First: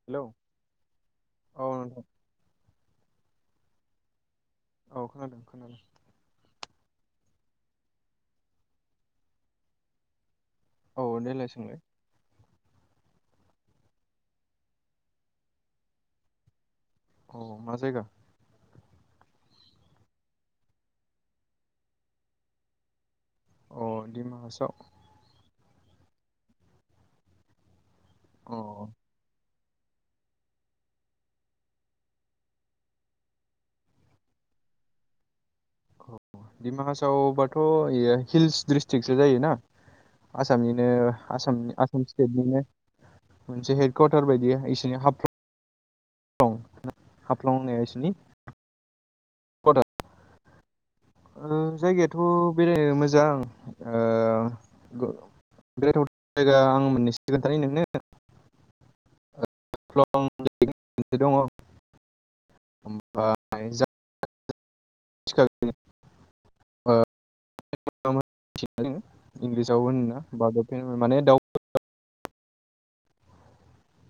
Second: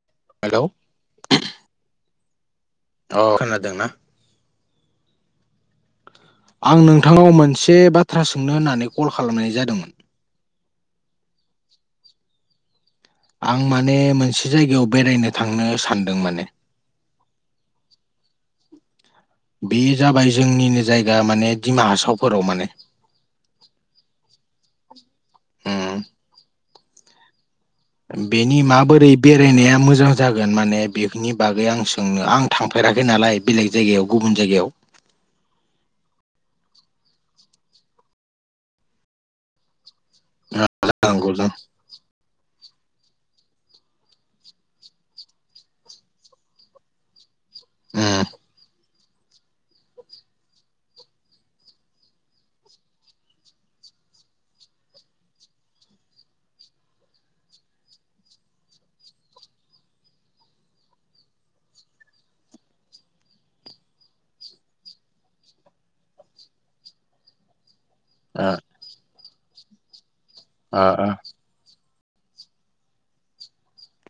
हेल'। Hello औ नोंथां अ खोनादोंना औ खोनादों खोनादों आं नोंथांव मोनसे बाथ्रा सोंनो होननानै कल खालामनाय जादोंमोन औ देलाय सोंलाय आं माने मोनसे जायगायाव बेरायनो थांनो सानदों माने अ मा जायगा बे जाबाय जोंनिनो जायगा माने दिमा हासावफोराव माने अ दिमाहाव उम बेनि अ माबोरै बे फरायनाया मोजां जागोन माने बेनि बागै आं सोंनो आं थांफेराखै नालाय बेलेग जायगायाव गुबुन जायगायाव औ डिमाहासावबाथ' हिल्स दिडिस्ट्रिक्सो जायोना आसामनिनो जानांगौ जों आसामनि स्टेटनिनो मोनसे हेड कवारटार बायदि इसनि हाब हाब्लंयसनि ओ जायगायाथ' बेरायनो मोजां ओ। बिराद जायगा आं मोननैसि खोन्थानि नोंनो [inaudible] दङ। होमबा। [inaudible] ओ। इंलिसाव होना अ ब माने दाउ।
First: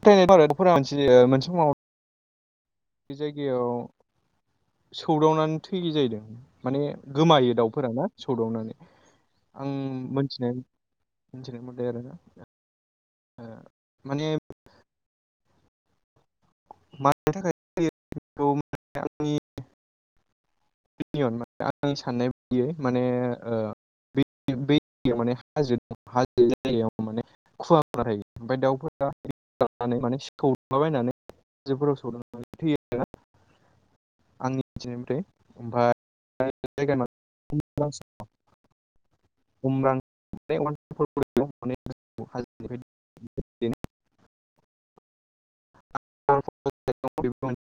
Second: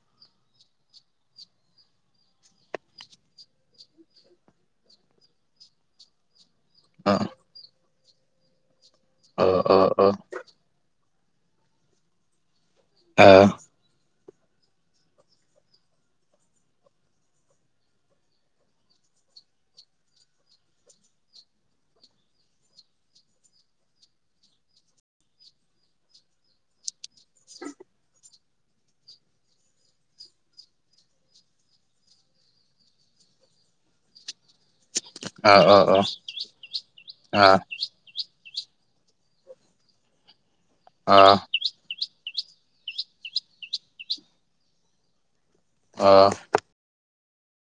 [inaudible] मोनसे समाव। बे जायगायाव सौदावनानै थैलि जाहदों माने अ गोमायो दाउफोराना सौदावनानै अ अ आं मोनथिनाय मिथिनाय मदै आरोना माने मानिनि थाखाय। आंनि। आं साननाय बायदियै माने ओ। बे माने हाजो दं हाजो जायगायाव माने खुव थायो। ओमफ्राय दाउफोरानानै माने सिखावलाबायनानै। हफोराव सौदों थैयो आरोना आंनि बिनिफ्राय। ओमफ्राय अ जायगा। अ हुमब्रां [inaudible] औ। अ [inaudible]